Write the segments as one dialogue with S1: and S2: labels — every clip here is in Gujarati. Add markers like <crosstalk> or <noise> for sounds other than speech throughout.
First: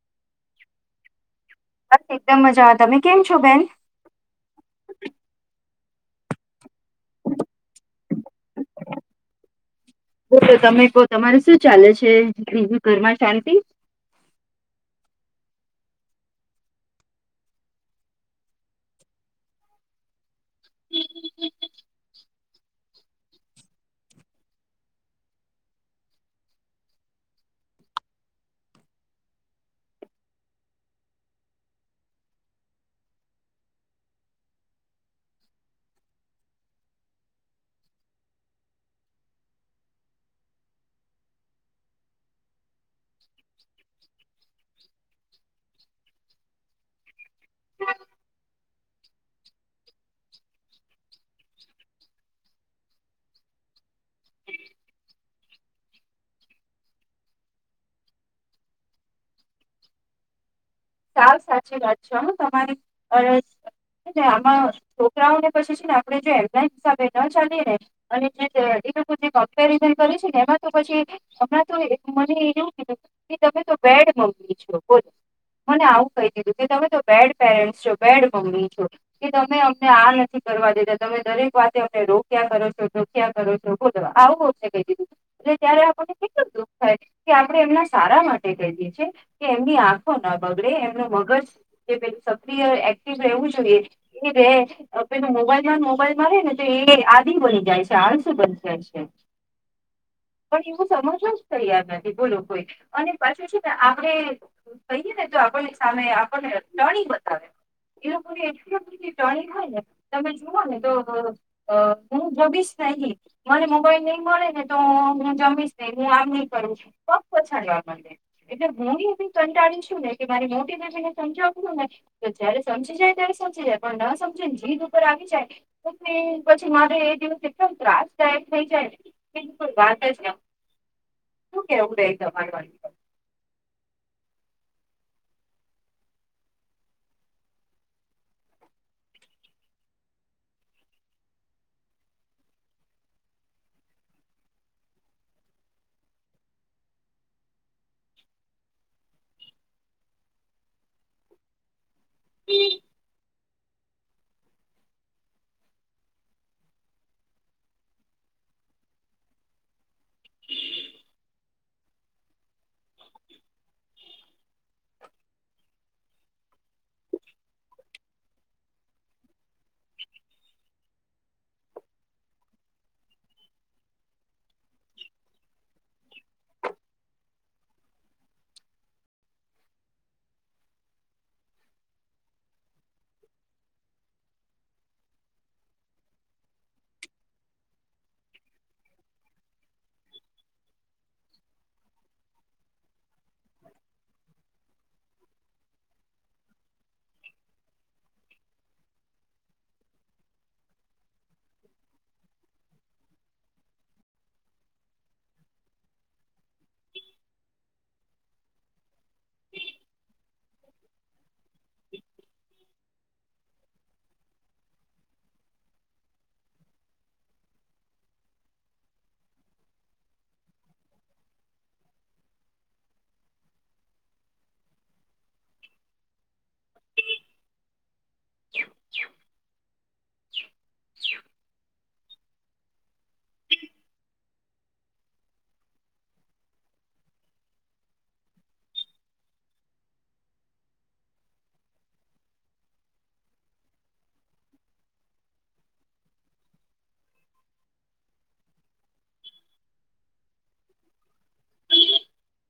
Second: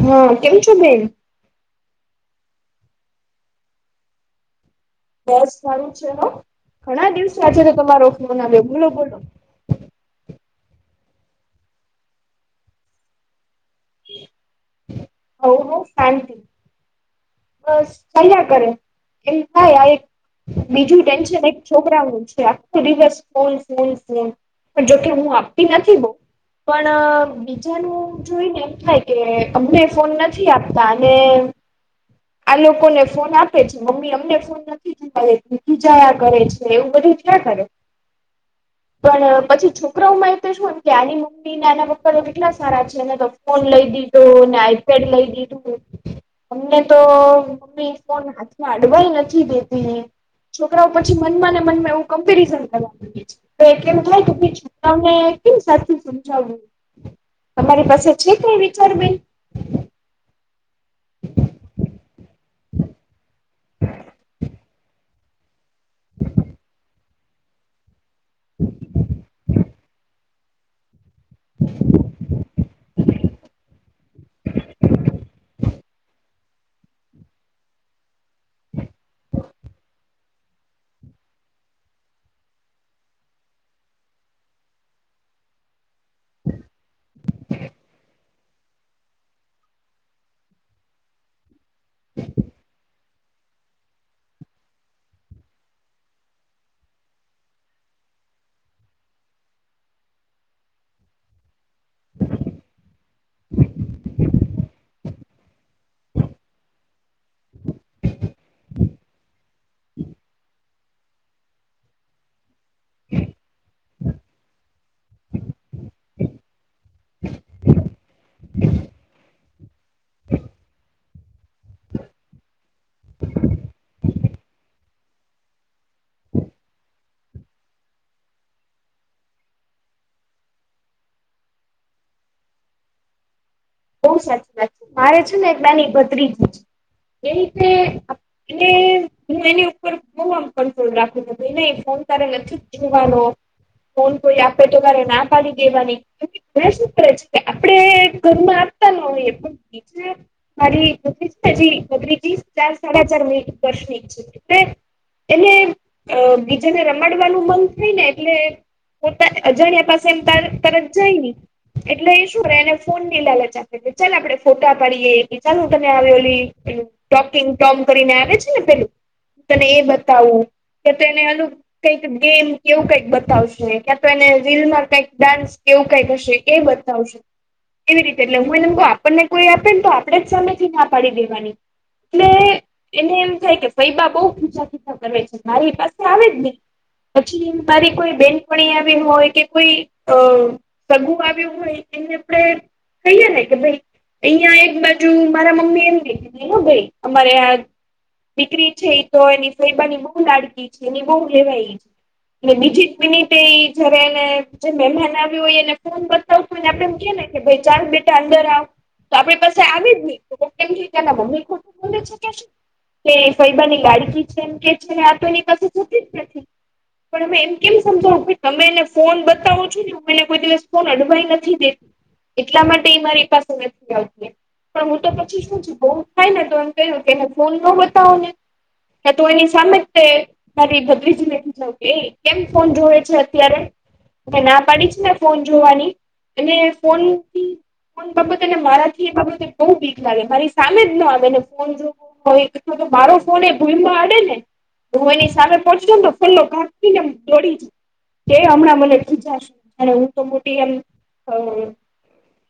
S1: હા કેમ છો બેન
S2: બસ એકદમ મજા આવે તમે કેમ છો બેન
S1: બસ સારું છે હ ઘણા દિવસ આજે તો તમારો ફોન આવ્યો બોલો બોલો
S2: બોલો તમે કો તમારે શું ચાલે છે બીજું ઘરમાં શાંતિ
S1: હ હવ હવ શાંતિ બસ ચાલ્યા કરે એમ થાય આ એક બીજું ટેન્શન એક છોકરા નું છે આખું રિવર્સ ફોન ફોન ફોન પણ જોકે હું આપતી નથી બો પણ બીજાનું જોઈ ને એમ થાય કે અમને ફોન નથી આપતા અને આ લોકોને ફોન આપે છે મમ્મી અમને ફોન જાયા કરે છે એવું બધું ક્યાં કરે. પણ પછી છોકરાઓમાં એ તો શું એમ કે આની મમ્મી તી આના પપ્પા તો કેટલા સારા છેને તો ફોન લઈ દીધો ને આઈપેડ લઈ દીધું અમને તો મમ્મી ફોન હાથમાં અડવાઈ નથી દેતી છોકરાઓ પછી મનમાં ને મનમાં એવું કમ્પેરિઝન કરવા. તો એટલે એમ થાય કે છોરાઓને કેમ સા સમજાવું. તમારી પાસે છે કઈ વિચાર બેન.
S2: સાવ સાચી વાત છે હ તમારી અ આમાં છોકરાઓને પછી છે ને આપે જો એડલા હિસાબે ન ચાલીએ ને અને જે એ લોકો જે કમ્પેરિઝન કરે છે ને એમાં તો પછી હમણાં તો મને એવું કીધું. તમે તો બેડ મમ્મી છો બોલો મને આવું કહી દીધું કે તમે તો બેડ પેરેન્ટ્સ છો બેડ મમ્મી છો. કે તમે અમને આ નથી કરવા દેતાા તમે દરેક વાતે અમને રોક્યા કરો છો. ટોકયા કરો છો બોલો આવું છે કઈ દીધું. એટલે ત્યારે આપણને કેટલું દુઃખ થાય કે આપડણે એમના સારા માટે કહી દ છી કે એમની આંખો ના બગડ એમનું મગજ જે પે સક્રિય એક્ટિવ રહેવું જોઈએ એ ર પેલ મોબાઈલ વાર મોબાઈલમાં રહેે ને તો એ આદિ બની જાય છે આળસ બની જાય છે. પણ એવું સમજવું જ તૈયાર નથી બોલો કોઈ અને પાછું છે ને આપડે કહીએ ને તો આપણને સામે આપણને ટણી બતાવે. એ લોકો ને એટલી બધી ટણી હોયને તમે જુઓ ને તો અ હું જમીશ સહી મને મ કોઈ નહી મળે ને તો હું જમીશ નહી હું આવી. કરું છું પગ પછાડવા એટલે હું એ કંટાળી શું ન કે મારી મોટી બેબીને સમજાવું ને તો જયારે સમજી જાય ત્યારે સમજી જાય પણ ન સમજી ને જીદ ઉપર આવી જાય પછી પછી મારે એ દિવસ એટલો ત્રાસદાયક થઈ જાય. બિલકુલ વાત જ શું કેવું રે તમાર વાત?
S1: બવ સાચી વાત છે મારે છે ને એકદાની ભત્રીજી છે એ રીતે એને હું એની ઉપર બહુ આમ કંટ્રોલ રાખું છું, ફોન તારે નથી જોવાનો, ફોન કોઈ આપે તો કરે ના પાડી દેવાની. ને શું કરે છે આપણે ઘરમાં ન હોય પણ બીજ મારી પક છેજી પક્રીજી ચાર સાડા ચાર મહિ <unintelligible> તે એને બીજાને રમાડવાનું મન થયું ને એટલે હતા અજાણ્યા પાસે એમ ત તરત જઈ ને એટલે એ શું રે એને ફોનની લાલચ આપ. ચાલ આપડે ફોટા પાડીએ કે ચાલ હું તમે આવ્યોલી ટોકિંગ ટોમ કરીને આવે છે ને પેલું તને એ બતાવું કે તો એને અલુ કઈક ગેમ કેવું કઈક બતાવશે ક્યા તો એને રીલમાં કઈક ડાન્સ કેવું કઈક હશે એ બતાવશે. એવી રીતે એટલે હું એનેમ કવ આપણને કોઈ આપે ને તો આપણેે જ સામે થી ના પાડી દેવાની. ને એને એમ થાય કે ફૈબા બઉ પૂછા પૂછા કરે છે મારી પાસે આવે જ નહી. પછી મારી કોઈ બેનપણી આવી હોય કે કોઈ અ સગું આવ્યું હોય એને આપડે થૈયા ને કે ભાઈ અહિયાં એક બાજુ મારા મમ્મી એમ લીધી ને ભાઈ અમારે આ દીકરી છે એ તો એની સફોઈબાની બહુ લાડકી છે એની બહુ લેવાય છે. અને બીજી જ મિનિટે જયારે એને જે મહેમાન આવ્યું હોય એને ફોન બ આપડ એમ કે ને કે ભાઈ ચાર બેટા અંદર આવ તો આપડી પાસે આવી જ ની <inaudible> તેના મમ્મી ખોટું બોલે છે કે શું. કે ફૈબાની લાડકી છેમ કે છે આ તો એની પાસે જતી જ નથી. પણ મેમ, એમ કેમ સમજાવું કે તમે ફોન બતાવો છો ને, હું એને કોઈ દિવસ ફોન અડવા નથી દેતી. એટલા માટે મારી પાસે નથી આવતી. પણ હું તો પછી શું છું, બહુ થાય ને તો એમ કેઈ દવ કે ફોન ન તુંને એ તો એમની સામે છે. મારી ભત્રીજીને કે, કેમ ફોન જોવે છે અત્યારે? કે ના પાડી છે ને ફોન જોવાની અને ફોનથી પણ બા, તને મારાથી બહુ બીક લાગે? મારી સામે જ ન આવે ને ફોન જોવા? તો મારો ફોન એ ભૂલમાં અડે ને હું એની સાથે પાછળથી ખુલ્લો ઘાને દોડીન કે હમણાં મનેય ખીજાશે જ, હું તો મોટી એમ.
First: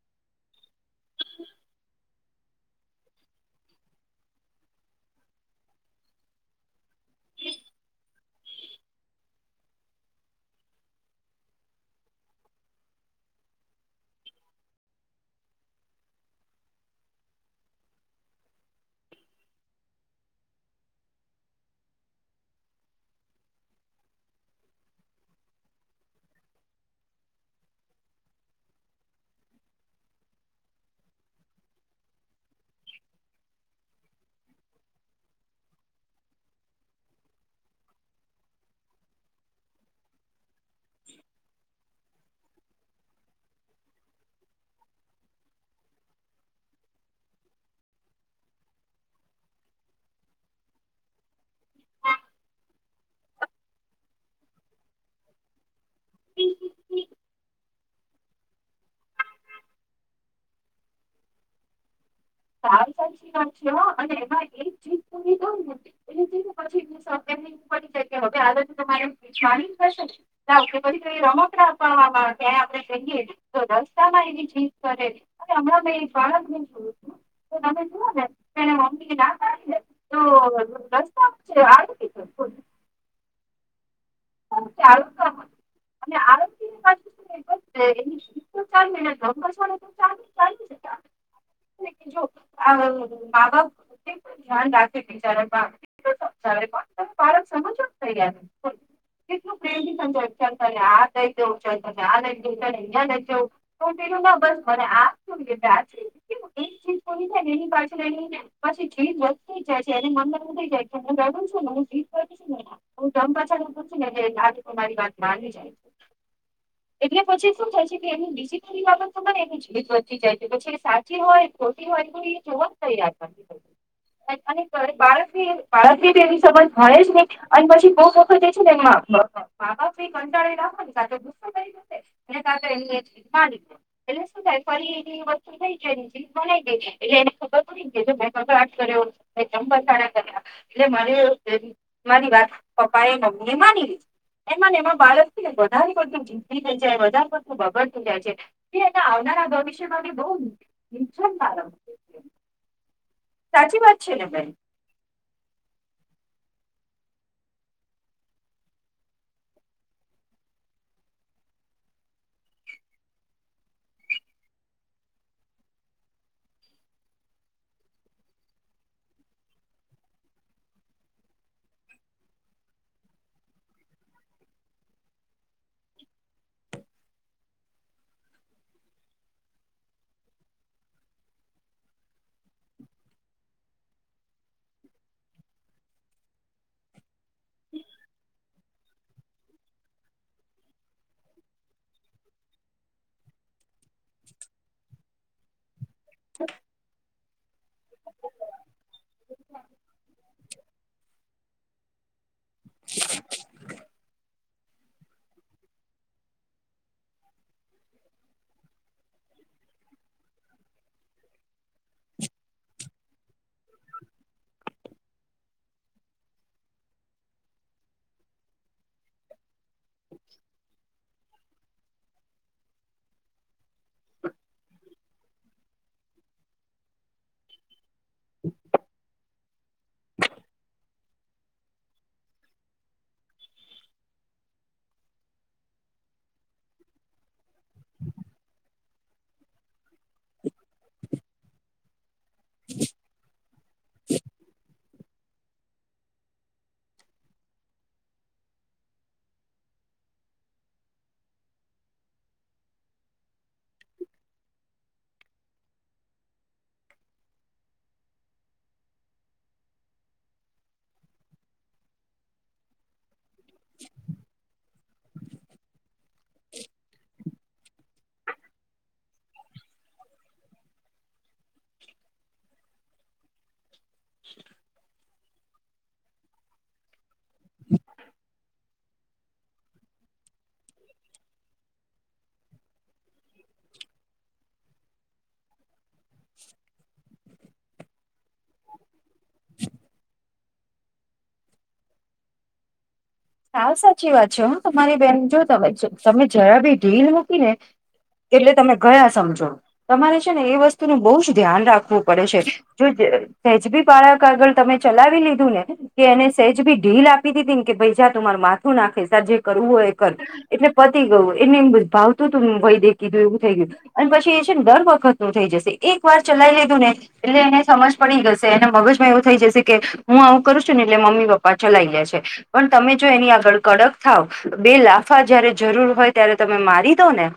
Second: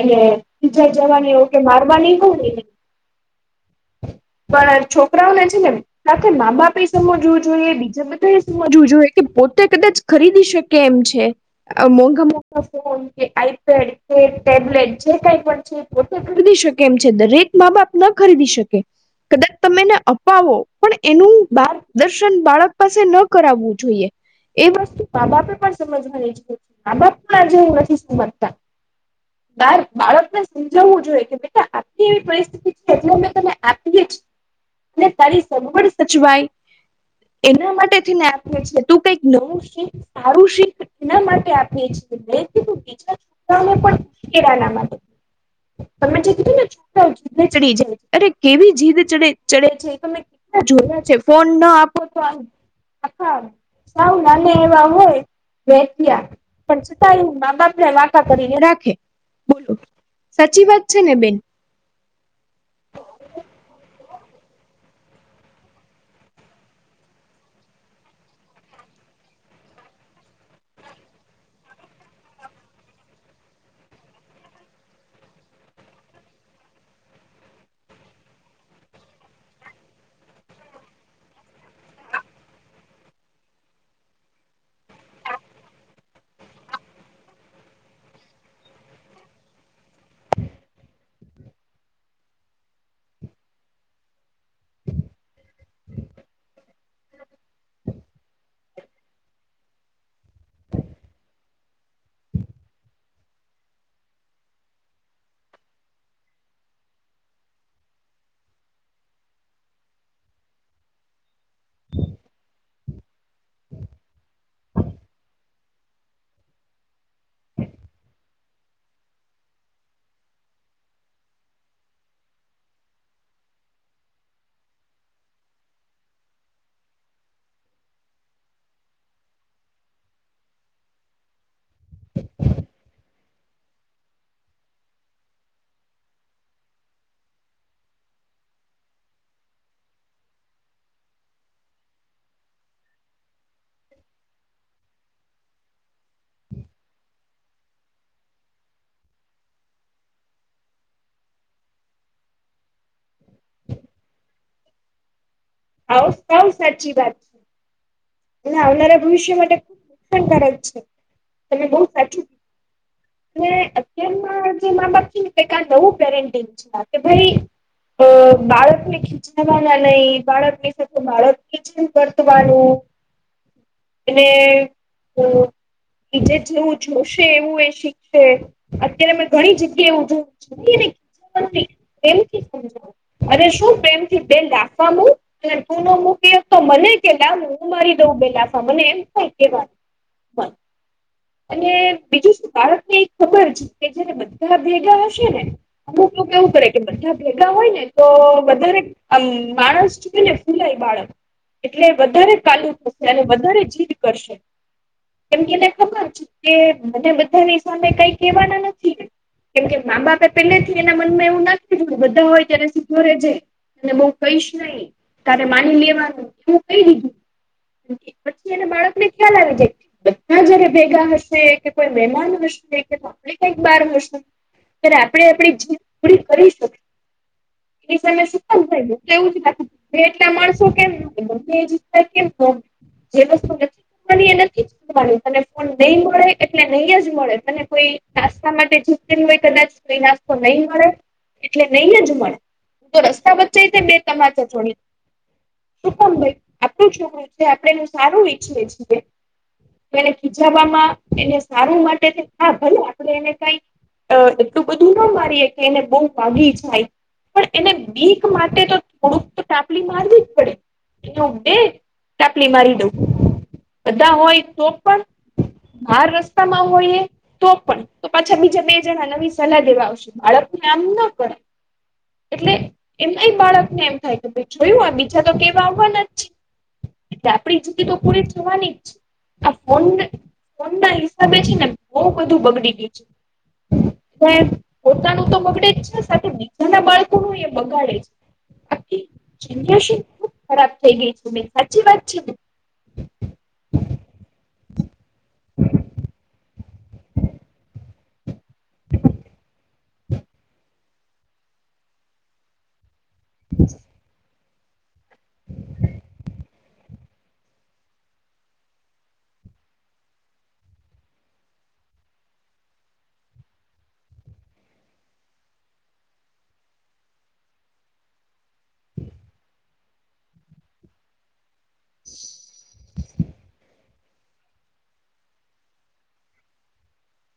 S1: અને બીજા જવાની હો કે મારવાની હોય ને એવી. પણ છોકરાઓને છેને સાથે મા-બાપે સમજવું જોઈએ, બીજા બધાએ સમજવું જોઈએ કે પોતે કદાચ ખરીદી શકે એમ છે, મોંઘા-મોંઘા ફોન કે આઈપેડ. ટેબ્લેટ જે કંઈ પણ છે, પોતે ખરીદી શકે એમ છે. દરેક મા-બાપ ન ખરીદી શકે. કદાચ તમે એને અપાવો પણ એનું માર્ગદર્શન બાળક પાસે ન કરાવવું જોઈએ. એ વસ્તુ મા-બાપે પણ સમજવાની જ છે, મા-બાપ પણ આજે નથી સમજતા. બાળકને સમજાવવું જોઈએ કે, બેટા આપણી એવી પરિસ્થિતિ છે એટલે મેં તને આપી જ ને તારી સગવડ સચવાય. એના માટે જ ને આપે છે, તું કંઈક નવું શીખ, સારું શીખ. એના માટે આપીએ છીએ મે કીધું <inaudible> માટે તમે જે કીધું ને છોકરાઓ જીડે ચડી જાય છે અરે કેવી જીદ ચડે-ચડે છે એ તમે જોયા છે. ફોન ના આપો તો આમ આખા સાવ નાને એવા હોય વેચ્યા પણ છતાંય મા-બાપને વાકા કરીને રાખ હે. બોલો સાચી વાત છે ને બેન?
S2: હાલ, સાચી છે હો અને એમાં એક ચીજ <unintelligible> એટલે પછી <inaudible> પડી જાય કે હવે આ. <inaudible> <inaudible> તો રસ્તામાં એવી ચીજ કરે છે અને હમણાં મેં એ બાળકને જોયું તમે જૂઓ ને તો એની મમ્મી <inaudible> તો રસ્તા વચ્ચે <inaudible> <inaudible> <inaudible> અને બીજું અ મા-બાપ કેટલું ધ્યાન રાખે બિચારા. કેટલું સમજાવે પણ બાળક સમજવા જ તૈયાર નથી બોલ. કેટલું પ્રેમથી સમજાવે ચલ તને આ લઈ દવ, ચલ તને આ લઈ દવ, તને અહીંયા લઈ જવ. તોય પેલું ના બસ માને આ જોઈએ એટલે આ જ જોઈએ. કેવું એક ચીજ મળી જાય ને એની પાછળ એની પછી જીદ વધતી જ જાય છે એને મનને એવું થઈ જાય હું રડું છું ને, જીદ કરું છું ને. હું ધમ પછાડા કરું છું ને એટલે આ લોકો મારી વાત માની જાય.
S1: હ.
S2: એટલે પછી શું થાય છે કે એની બીજી ઘણી આદતો પણ એની જીત વધતી જાય પછી એ સાચી હોય ખોટી હોય, પણ પણ એ જોવા જ તૈયાર નથી. અને કોઈ બાળકને-બાળકને બી એવી સમજ થાય જ નઈ અન પછી <unintelligible> છી એના મા-બાપ છે એ કાં તો એની એ જીદ માની લે એટલે શું થાય ફરી એની એ વસ્તુ થઈ જાય. જીદ મનાઈ ગઈ એટલે એને ખબર પડી ગઈ જો મેં કકળાટ કર્યો, ધમ પછડાઈ કર્યા એટલે મને <unintelligible> ને માંની લીધી એમાં ને એમાં બાળક છે ને વધારે પડતું જિદ્દી થઈ જાય, વધારે પડતું બગડતી જાય છે તે એને આવનારા ભવિષ્યમાં બહુ નુકસાનકારક સાચી વાત છે ને બેન?
S1: હવ સાવ સાચી વાત. એના આવનારા ભવિષ્ય માટે નુકસાનકારક છે. તમે બહુ સાચું અને અત્યારના જે મા-બાપ છે ને <inaudible> બઉ પેરેન્ટિંગ છે કે ભઈ કે બાળકને ખીજાવાના નઈ બાળક બાળક સાથે બાળકની જેમ વર્તવાનું. અને અમ બીજે જેવું જોશે એવું એ શીખશે અત્યારે મે ઘણી જગ્યા એવું જો <unintelligible> અરે શું પ્રેમથી બેન રાખવાનું અને તું નો મૂકી હક તો મને કે લાવ હું મારી દઉં બે લાફા મને એમ કોઈવાર બાય. અને બીજું શું બાળકને એક ખબર છે કે જયારે બધા ભેગા હશે ને અમુક લોકો એવું કરે કે બધા ભેગા હોય ને તો વધારે આમ માણસ છે ને ફૂલાય બાળક. એટલે વધારે ચાલુ થશે અને વધારે જીદ કરશે. એમને એને ખબર છે કે મને બધાની સામે કઈ કેહેવાના નથી કેમ કે મા બાપે પેલેથી એના મનમાં એવું નથી જોયું બધા હોય ત્યારે સુધરે જાય અનેને બઉ કહીશ નહી તારે માની લેવાનું એવું કહી દીધું પછી એને બાળક ને ખ્યાલ આવી જાય બધા જયારે ભેગા હશે કે કોઈ મહેમાન હશે કેલી <unintelligible> કંઈક બાર હશે. ત્યારે આપડે આપડી જીવ પૂરી કરી શક એ સમસ્યા હોય થયું એવું જ બાકી કે એટલા માણસો કેમ જ કેમ જે વસ્તુ નથીવાની એ નથી તને ફોન નહી મળે એટલે નહી જ મળે તને કોઈ નાસ્તા માટે જ હોય કદાચ કોઈ નાસ તો નહી મળે એટલે નહીં જ મળે હું તો રસ્તા વચ્ચે તે બે તમાચા જડી શું કમ ભાઈ આપડું છોકરું છે આપડે સારું ઈચ્છીએ છીએ ત્યારે ખીજવામાં એને સારું માટે હા ભલે આપડે એને કઈ અહ એટલું બધું ના મારીએ કે એને બહુ વાગી જાય પણ એને બીક માટે તો થોડુંક ચાપલી મારવી જ પડે જો બે ચાપલી મારી દઉં. બધા હોય તો પણ બાર રસ્તામાં હોયએ તો પણ. તો પાછા બીજા બે જણા નવી સલાહ દેવા આવશે બાળકને આમ ના કરાય. એટલે એમ એ બાળકને એમ થાય કે જોયું આ બીજા તો કેવા આવવાના જ છે. એટલે આપડી જીદ તો પૂરી થવાની જ છે. આ ફોન ને ફોન ના હિસાબે છે ને બહુ બધું બગડી ગયું છે. પોતાનું તો બગડે જ છે સાથે બીજાના બાળકો નું એ બગાડે છે.
S2: <inaudible>
S1: જીંદગી ખરાબ થઈ ગઈ છે બેન હાચી વાત છે ને?
S2: સાવ સાચી વાત છે હ તમારી બેન, જો તમે તમે જરા બી ઢીલ મૂકી ને એટલે તમે ગયા સમજો તમારે છે ને એ વસ્તુ નું બહુ જ ધ્યાન રાખવું પડે છે. જો જ સેજ બી બાળક આગળ તમે ચલાવી લીધું ને કે એને સેજ ભી ઢીલ આપી દીધી ને કે ભઈ જ્યાં તમાર માથું નાખે તારે જે કરવું હોય એ કર એટલે પતી ગયું એને એમ ભાવતું તું ને વૈદ્ય કીધું એવું થઈ ગયું. અને પછી એ છે ને દર વખત નું થઈ જશે એક વાર ચલાઈ લીધું ને એટલે એને સમજ પડી ગશે એને મગજમાં એવું થઈ જશે કે હું આવું કરું છ ને એટલે મમ્મી પપ્પા પાછા લઈ લે છે. પણ તમે જો એની આગળ કડક થાવ બે લાફા જયારે જરૂર હોય ત્યારે તમે મારી દો ને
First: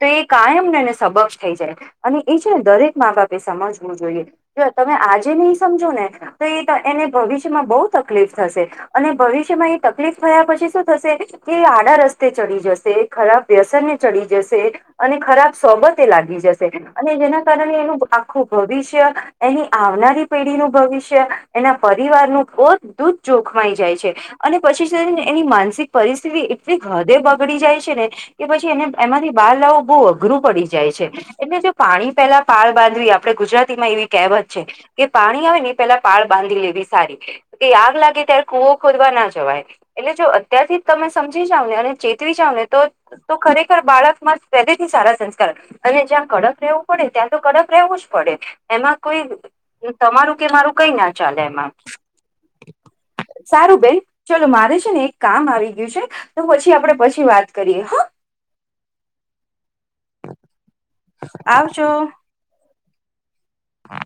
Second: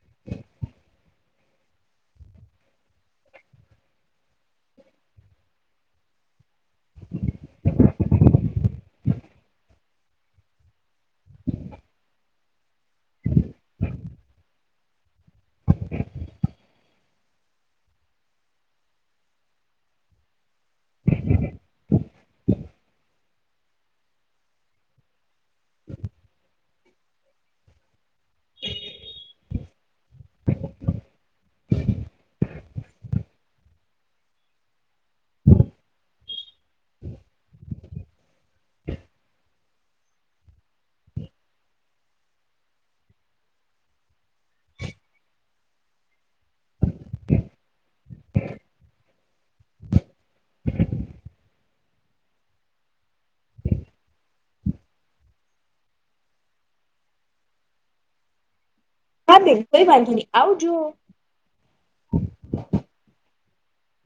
S2: તો એ કાયમ ને સમબક્ષ થઈ જાય અને એ છે ને દરેક માં બાપે સમજવું જોઈએ. જો તમે આજે નહી સમજો ને તો એ ત એને ભવિષ્યમાં બહુ તકલીફ થશે અને ભવિષ્ય માં એ તકલીફ થયા પછી શું થશે કે આડા રસ્તે ચડી જશે ખરાબ વ્યસનને ચડી જશે. અને ખરાબ સોગત એ લાગી જશે અને જેના કારણે એનું આખું ભવિષ્ય એની આવનારી પેઢીનું ભવિષ્ય એના પરિવારનું બધું જ જોખમાઈ જાય છે. અને પછી છેને એની માનસિક પરિસ્થિતિ એટલી હદે બગડી જાય છે ને કે પછી એને એમાંથી બહારલાાવો બહુ અઘરું પડી જાય છે. એટલે જો પાણી પેલા પાળ બાંધવી આપડે ગુજરાતી માં એવી કહેવત છે કે પાણી આવે ને પેલા પાળ બાંધી લેવી સારી કે આગ લાગે ત્યારે કુવો ખોદવા ના જા વાય. એટલે જો અત્યારથી તમે સમજી જાવ ને અને ચેતવી જાવ ને તો તો ખરેખર બાળક માં પહેલેથી સારા સંસ્કાર અને જ્યાં કડક રહેવું પડે ત્યાં તો કડક રહેવું જ પડે એમાં કોઈ તમારું કે મારું કઈ ના ચાલે એમાં, સારું બેન. ચાલો મારે છે ને એક કામ આવી ગયું છે તો પછી આપડે પછી વાત કરીએ હા.
S1: હા બેન કઈ વાંધી નહી આવજો.
S2: આવજો. હા